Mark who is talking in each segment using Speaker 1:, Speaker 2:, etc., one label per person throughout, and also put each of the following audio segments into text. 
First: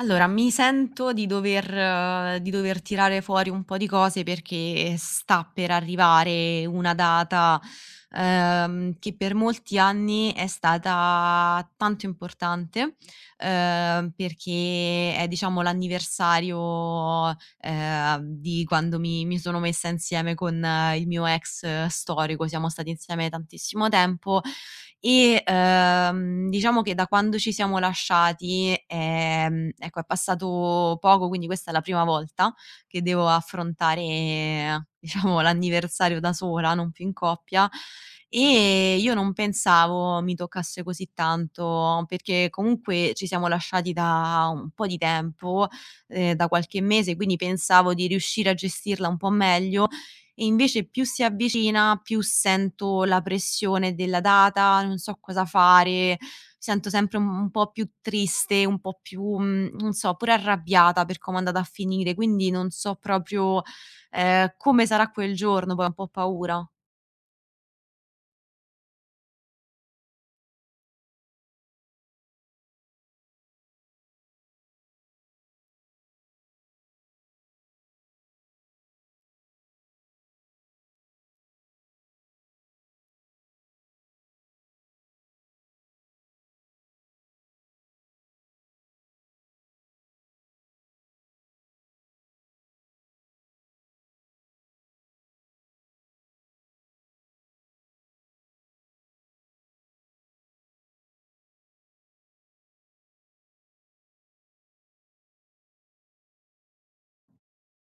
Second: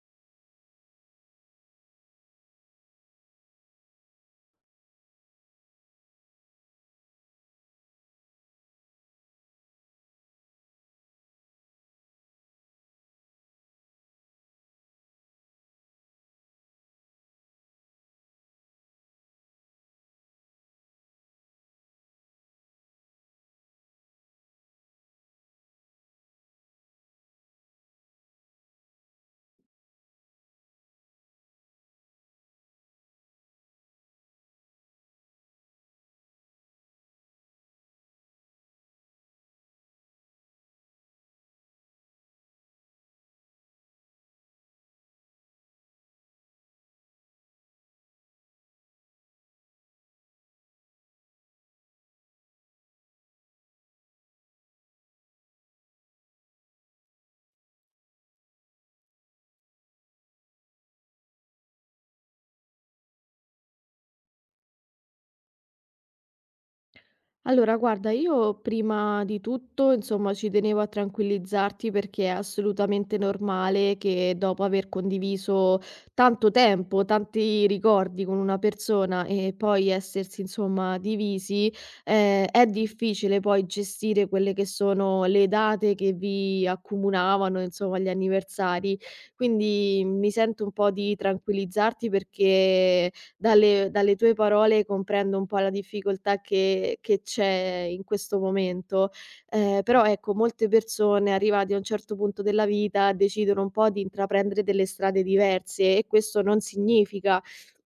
Speaker 1: Allora, mi sento di dover tirare fuori un po' di cose perché sta per arrivare una data, che per molti anni è stata tanto importante, perché è diciamo l'anniversario, di quando mi sono messa insieme con il mio ex storico. Siamo stati insieme tantissimo tempo e diciamo che da quando ci siamo lasciati, ecco, è passato poco, quindi questa è la prima volta che devo affrontare, diciamo, l'anniversario da sola, non più in coppia. E io non pensavo mi toccasse così tanto, perché comunque ci siamo lasciati da un po' di tempo, da qualche mese, quindi pensavo di riuscire a gestirla un po' meglio. E invece più si avvicina, più sento la pressione della data, non so cosa fare, mi sento sempre un po' più triste, un po' più, non so, pure arrabbiata per come è andata a finire, quindi non so proprio, come sarà quel giorno, poi ho un po' paura.
Speaker 2: Allora, guarda, io prima di tutto, insomma, ci tenevo a tranquillizzarti perché è assolutamente normale che dopo aver condiviso tanto tempo, tanti ricordi con una persona e poi essersi, insomma, divisi, è difficile poi gestire quelle che sono le date che vi accomunavano, insomma, gli anniversari. Quindi mi sento un po' di tranquillizzarti perché dalle tue parole comprendo un po' la difficoltà che c'è in questo momento, però ecco molte persone arrivati a un certo punto della vita decidono un po' di intraprendere delle strade diverse e questo non significa,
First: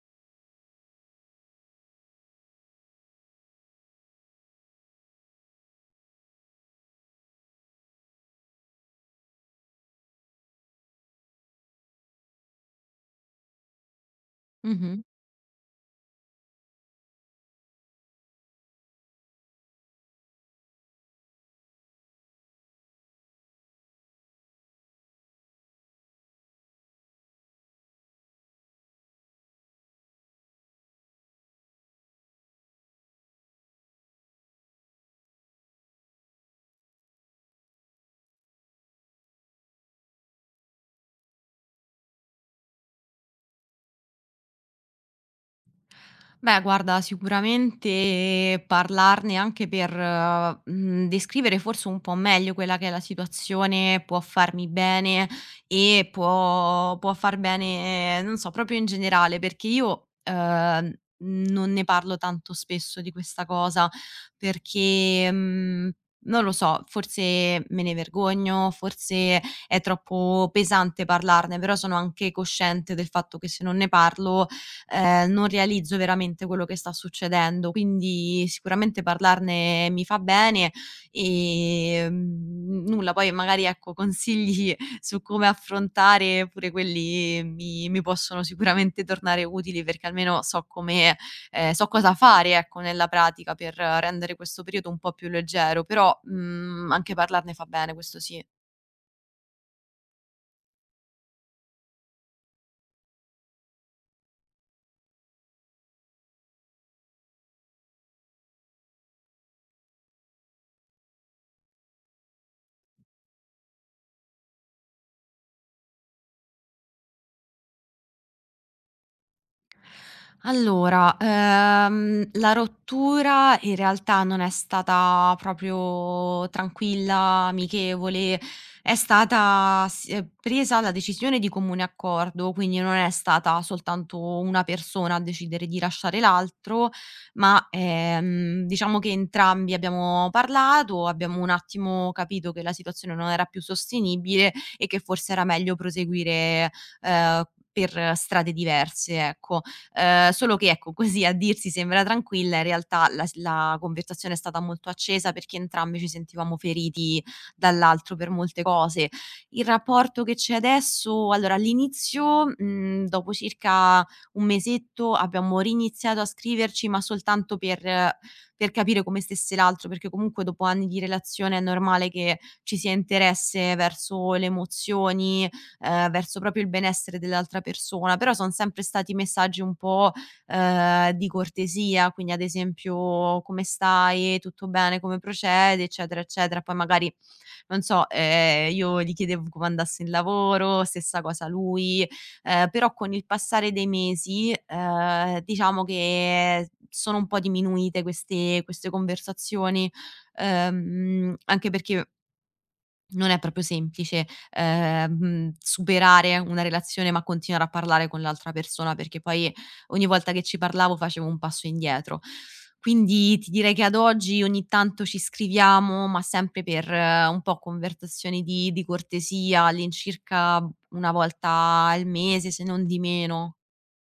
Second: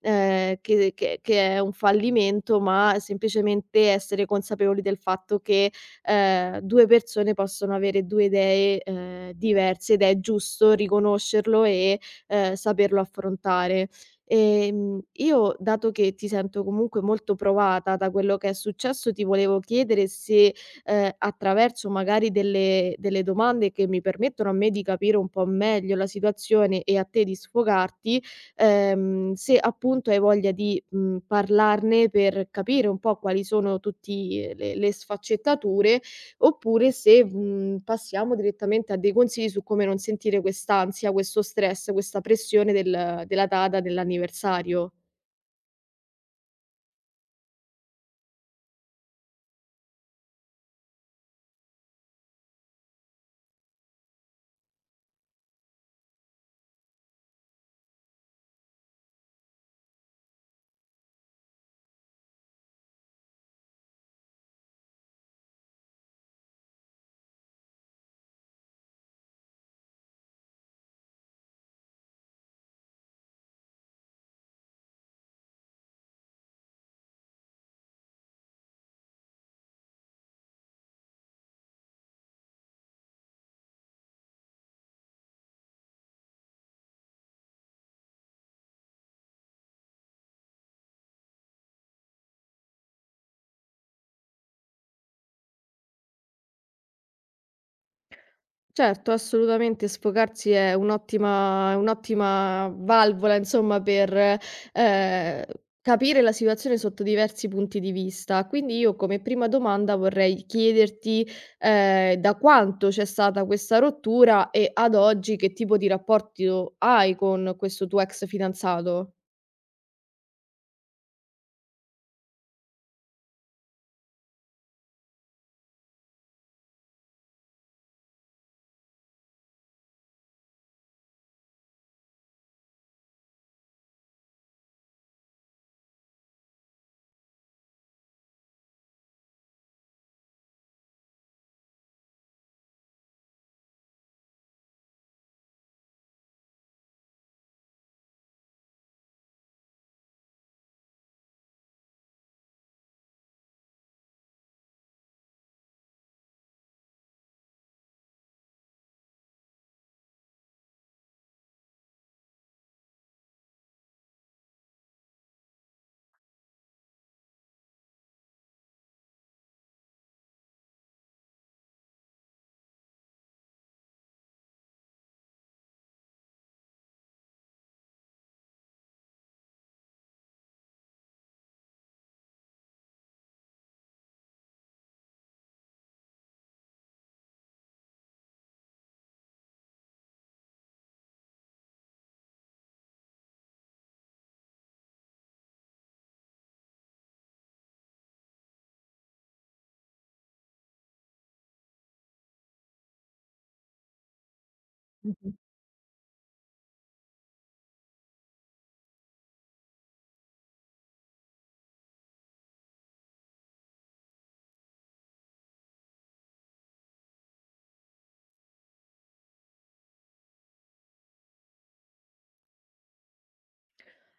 Speaker 2: che è un fallimento, ma semplicemente essere consapevoli del fatto che, 2 persone possono avere 2 idee, diverse ed è giusto riconoscerlo e, saperlo affrontare.
Speaker 1: Mh-mh.
Speaker 2: Io, dato che ti sento comunque molto provata da quello che è successo, ti volevo chiedere se, attraverso magari delle domande che mi permettono a me di capire un po' meglio la situazione e a te di sfogarti, se appunto hai voglia di, parlarne per capire un po' quali sono tutti le sfaccettature. Oppure se, passiamo direttamente a dei consigli su come non sentire quest'ansia, questo stress, questa pressione della data dell'anniversario.
Speaker 1: Beh, guarda, sicuramente parlarne anche per, descrivere forse un po' meglio quella che è la situazione può farmi bene e può far bene, non so, proprio in generale, perché io, non ne parlo tanto spesso di questa cosa perché, non lo so, forse me ne vergogno, forse è troppo pesante parlarne, però sono anche cosciente del fatto che se non ne parlo, non realizzo veramente quello che sta succedendo. Quindi sicuramente parlarne mi fa bene, nulla, poi magari, ecco, consigli su come affrontare pure quelli mi possono sicuramente tornare utili, perché almeno so come so cosa fare, ecco, nella pratica per rendere questo periodo un po' più leggero, però, anche parlarne fa bene, questo sì.
Speaker 2: Certo, assolutamente sfogarsi è un'ottima valvola insomma per, ehm, capire la situazione sotto diversi punti di vista. Quindi io come prima domanda vorrei chiederti, da quanto c'è stata questa rottura e ad oggi che tipo di rapporto hai con questo tuo ex fidanzato?
Speaker 1: Allora, la rottura in realtà non è stata proprio tranquilla, amichevole, è stata s presa la decisione di comune accordo, quindi non è stata soltanto una persona a decidere di lasciare l'altro, ma, diciamo che entrambi abbiamo parlato, abbiamo un attimo capito che la situazione non era più sostenibile e che forse era meglio proseguire, ehm, per strade diverse, ecco. Solo che ecco, così a dirsi sembra tranquilla, in realtà la conversazione è stata molto accesa perché entrambi ci sentivamo feriti dall'altro per molte cose. Il rapporto che c'è adesso allora all'inizio, dopo circa un mesetto abbiamo riniziato a scriverci, ma soltanto per capire come stesse l'altro, perché comunque dopo anni di relazione è normale che ci sia interesse verso le emozioni, verso proprio il benessere dell'altra persona, però son sempre stati messaggi un po', di cortesia, quindi ad esempio: "Come stai? Tutto bene? Come procede?" Eccetera, eccetera. Poi magari, non so, io gli chiedevo come andasse il lavoro, stessa cosa lui, però con il passare dei mesi, diciamo che sono un po' diminuite queste conversazioni, anche perché non è proprio semplice, superare una relazione, ma continuare a parlare con l'altra persona, perché poi ogni volta che ci parlavo facevo un passo indietro. Quindi ti direi che ad oggi ogni tanto ci scriviamo, ma sempre per un po' conversazioni di cortesia, all'incirca una volta al mese, se non di meno.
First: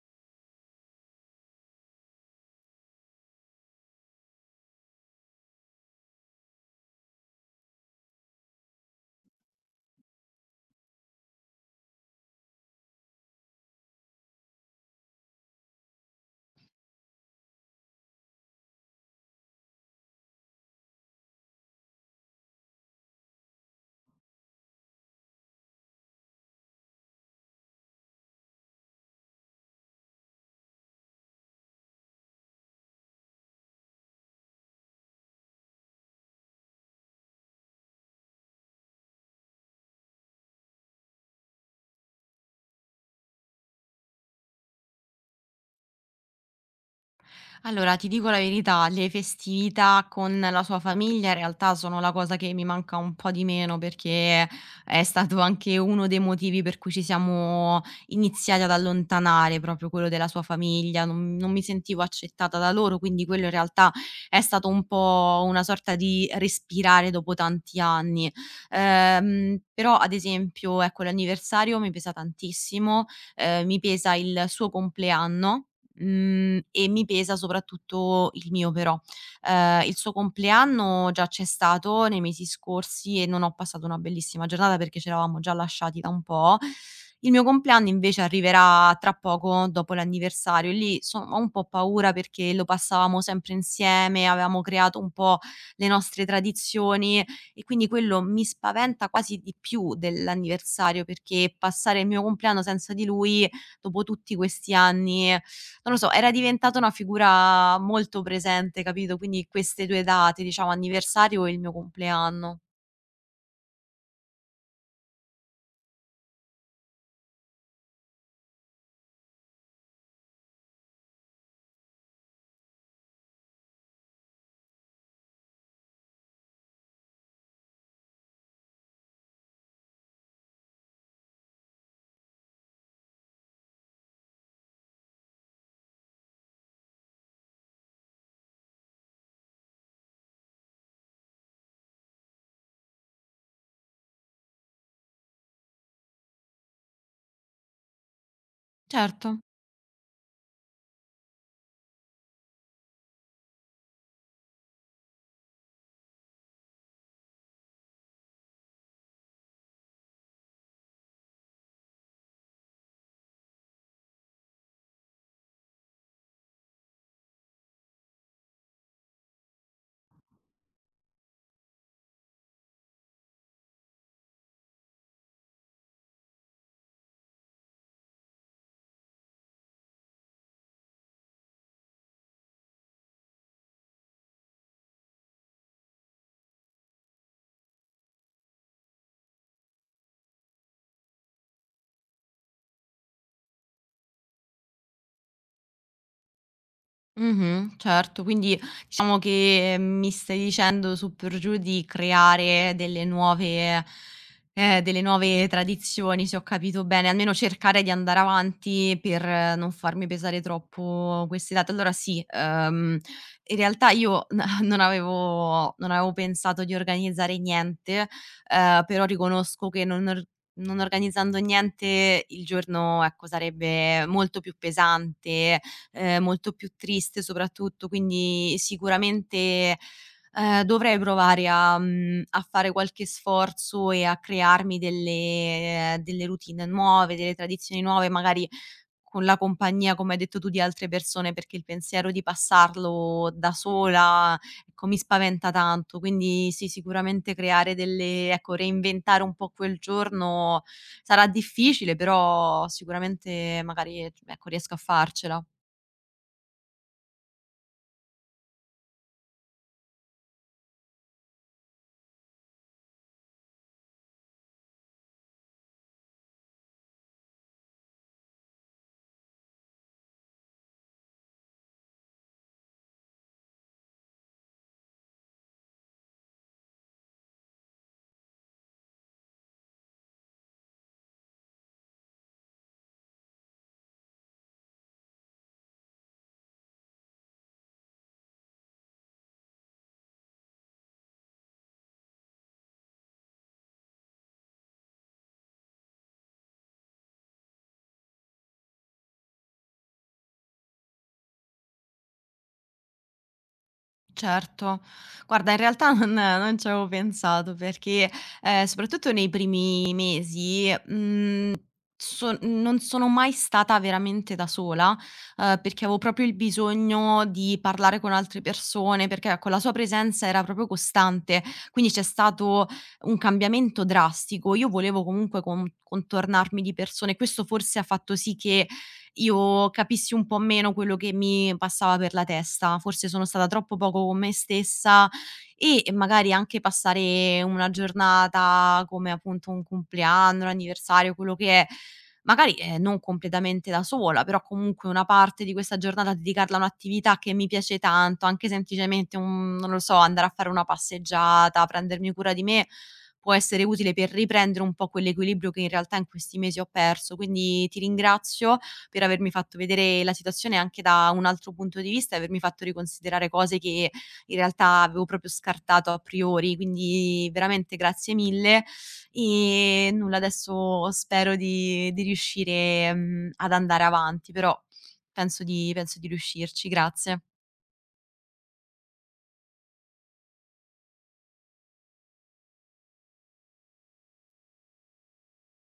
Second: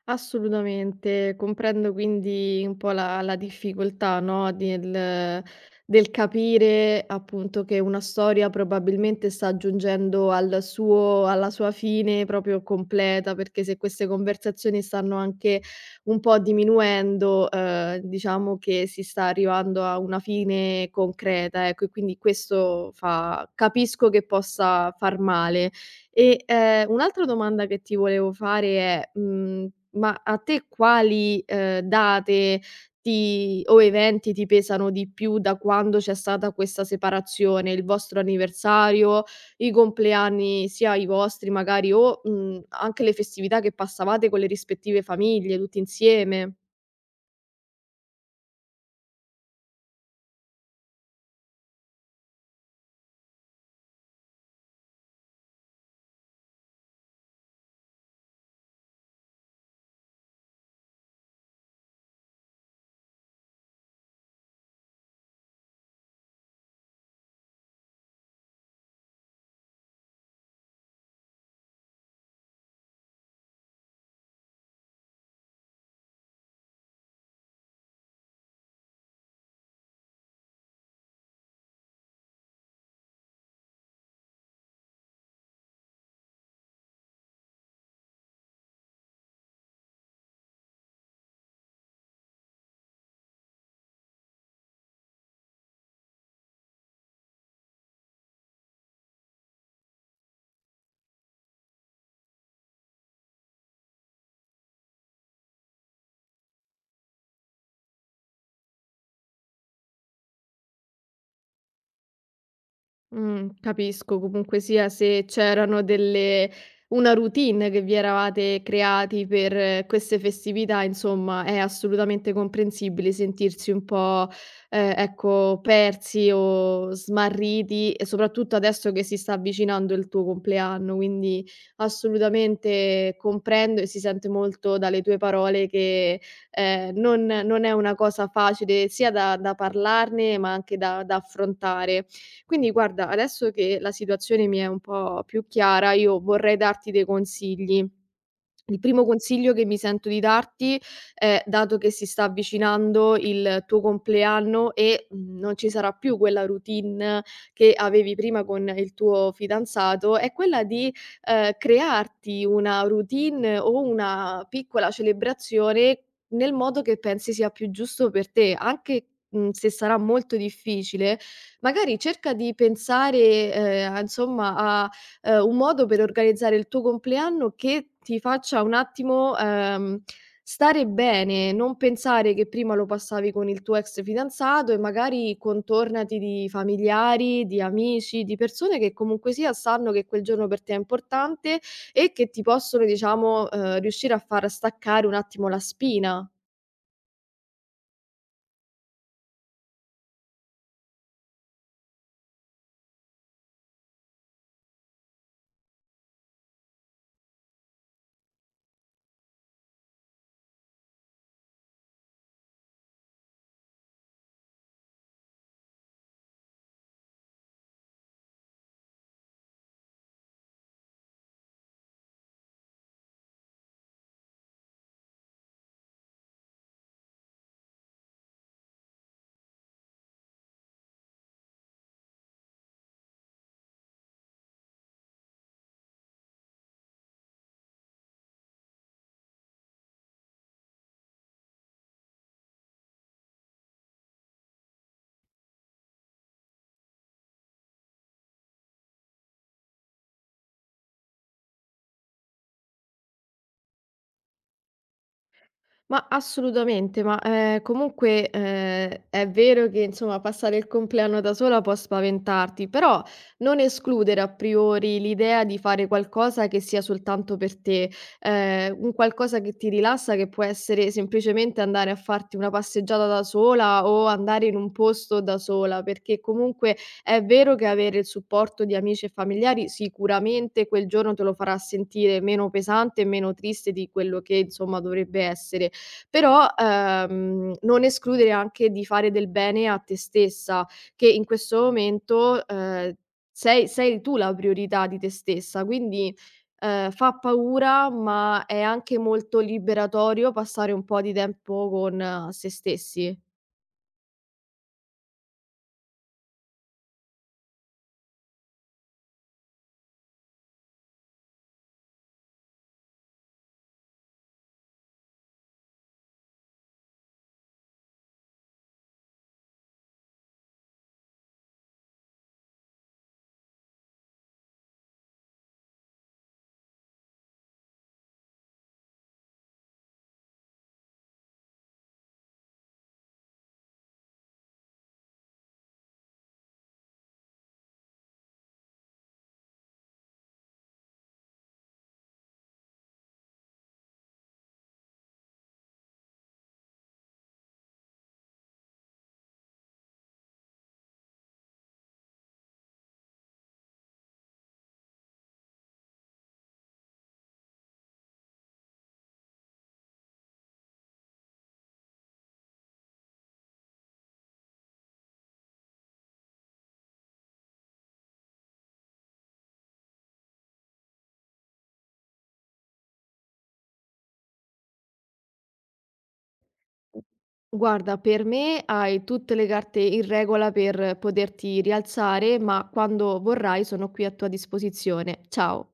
Speaker 2: Assolutamente. Comprendo quindi un po' la difficoltà, no, del capire appunto che una storia probabilmente sta giungendo al suo alla sua fine proprio completa, perché se queste conversazioni stanno anche un po' diminuendo, diciamo che si sta arrivando a una fine concreta, ecco, e quindi questo fa, capisco che possa far male. E, un'altra domanda che ti volevo fare è: ma a te quali, date ti o eventi ti pesano di più da quando c'è stata questa separazione? Il vostro anniversario, i compleanni sia i vostri magari o, anche le festività che passavate con le rispettive famiglie tutti insieme?
Speaker 1: Allora, ti dico la verità, le festività con la sua famiglia in realtà sono la cosa che mi manca un po' di meno perché è stato anche uno dei motivi per cui ci siamo iniziati ad allontanare, proprio quello della sua famiglia. Non mi sentivo accettata da loro, quindi quello in realtà è stato un po' una sorta di respirare dopo tanti anni. Però, ad esempio, ecco, l'anniversario mi pesa tantissimo, mi pesa il suo compleanno. Mhmm, e mi pesa soprattutto il mio però. Il suo compleanno già c'è stato nei mesi scorsi e non ho passato una bellissima giornata perché c'eravamo già lasciati da un po'. Il mio compleanno invece arriverà tra poco dopo l'anniversario e lì so ho un po' paura perché lo passavamo sempre insieme, avevamo creato un po' le nostre tradizioni e quindi quello mi spaventa quasi di più dell'anniversario, perché passare il mio compleanno senza di lui dopo tutti questi anni non lo so, era diventata una figura molto presente, capito, quindi queste 2 date, diciamo anniversario e il mio compleanno.
Speaker 2: Capisco. Comunque sia, se c'erano delle una routine che vi eravate creati per queste festività, insomma, è assolutamente comprensibile sentirsi un po', ecco, persi o smarriti, e soprattutto adesso che si sta avvicinando il tuo compleanno. Quindi assolutamente comprendo e si sente molto dalle tue parole che, non è una cosa facile sia da parlarne, ma anche da affrontare. Quindi guarda, adesso che la situazione mi è un po' più chiara, io vorrei darti dei consigli. Il primo
Speaker 1: Certo.
Speaker 2: consiglio che mi sento di darti è, dato che si sta avvicinando il tuo compleanno e, non ci sarà più quella routine che avevi prima con il tuo fidanzato, è quella di, crearti una routine o una piccola celebrazione nel modo che pensi sia più giusto per te. Anche, se sarà molto difficile, magari cerca di pensare, a insomma a un modo per organizzare il tuo compleanno che ti faccia un attimo, stare bene, non pensare che prima lo passavi con il tuo ex fidanzato, e magari contornati di familiari, di amici, di persone che comunque sia sanno che quel giorno per te è importante e che ti possono, diciamo, riuscire a far staccare un attimo la spina.
Speaker 1: Mh-mh, certo. Quindi diciamo che mi stai dicendo su per giù di creare delle nuove tradizioni, se ho capito bene, almeno cercare di andare avanti per non farmi pesare troppo queste date. Allora sì, in realtà io n non avevo pensato di organizzare niente, però riconosco che non organizzando niente il giorno, ecco, sarebbe molto più pesante, molto più triste soprattutto, quindi sicuramente, dovrei provare a a fare qualche sforzo e a crearmi delle delle routine nuove, delle tradizioni nuove, magari con la compagnia, come hai detto tu, di altre persone, perché il pensiero di passarlo da sola, ecco, mi spaventa tanto. Quindi sì, sicuramente creare delle ecco, reinventare un po' quel giorno sarà difficile, però sicuramente magari, ecco, riesco a farcela.
Speaker 2: Ma assolutamente, ma, comunque, è vero che insomma passare il compleanno da sola può spaventarti, però non escludere a priori l'idea di fare qualcosa che sia soltanto per te, un qualcosa che ti rilassa, che può essere semplicemente andare a farti una passeggiata da sola o andare in un posto da sola, perché comunque è vero che avere il supporto di amici e familiari sicuramente quel giorno te lo farà sentire meno pesante e meno triste di quello che insomma dovrebbe essere. Però, non escludere anche di fare del bene a te stessa, che in questo momento, sei tu la priorità di te stessa, quindi, fa paura, ma è anche molto liberatorio passare un po' di tempo con se stessi.
Speaker 1: Certo. Guarda, in realtà non ci avevo pensato perché, soprattutto nei primi mesi, mhmm. So non sono mai stata veramente da sola, perché avevo proprio il bisogno di parlare con altre persone, perché ecco la sua presenza era proprio costante, quindi c'è stato un cambiamento drastico. Io volevo comunque contornarmi di persone, questo forse ha fatto sì che io capissi un po' meno quello che mi passava per la testa. Forse sono stata troppo poco con me stessa e magari anche passare una giornata come appunto un compleanno, un anniversario, quello che è, magari, non completamente da sola, però comunque una parte di questa giornata dedicarla a un'attività che mi piace tanto, anche semplicemente un non lo so, andare a fare una passeggiata, prendermi cura di me, può essere utile per riprendere un po' quell'equilibrio che in realtà in questi mesi ho perso. Quindi ti ringrazio per avermi fatto vedere la situazione anche da un altro punto di vista e avermi fatto riconsiderare cose che in realtà avevo proprio scartato a priori, quindi veramente grazie mille. E nulla, adesso spero di riuscire, ad andare avanti, però penso di riuscirci. Grazie.
Speaker 2: Guarda, per me hai tutte le carte in regola per poterti rialzare, ma quando vorrai sono qui a tua disposizione. Ciao.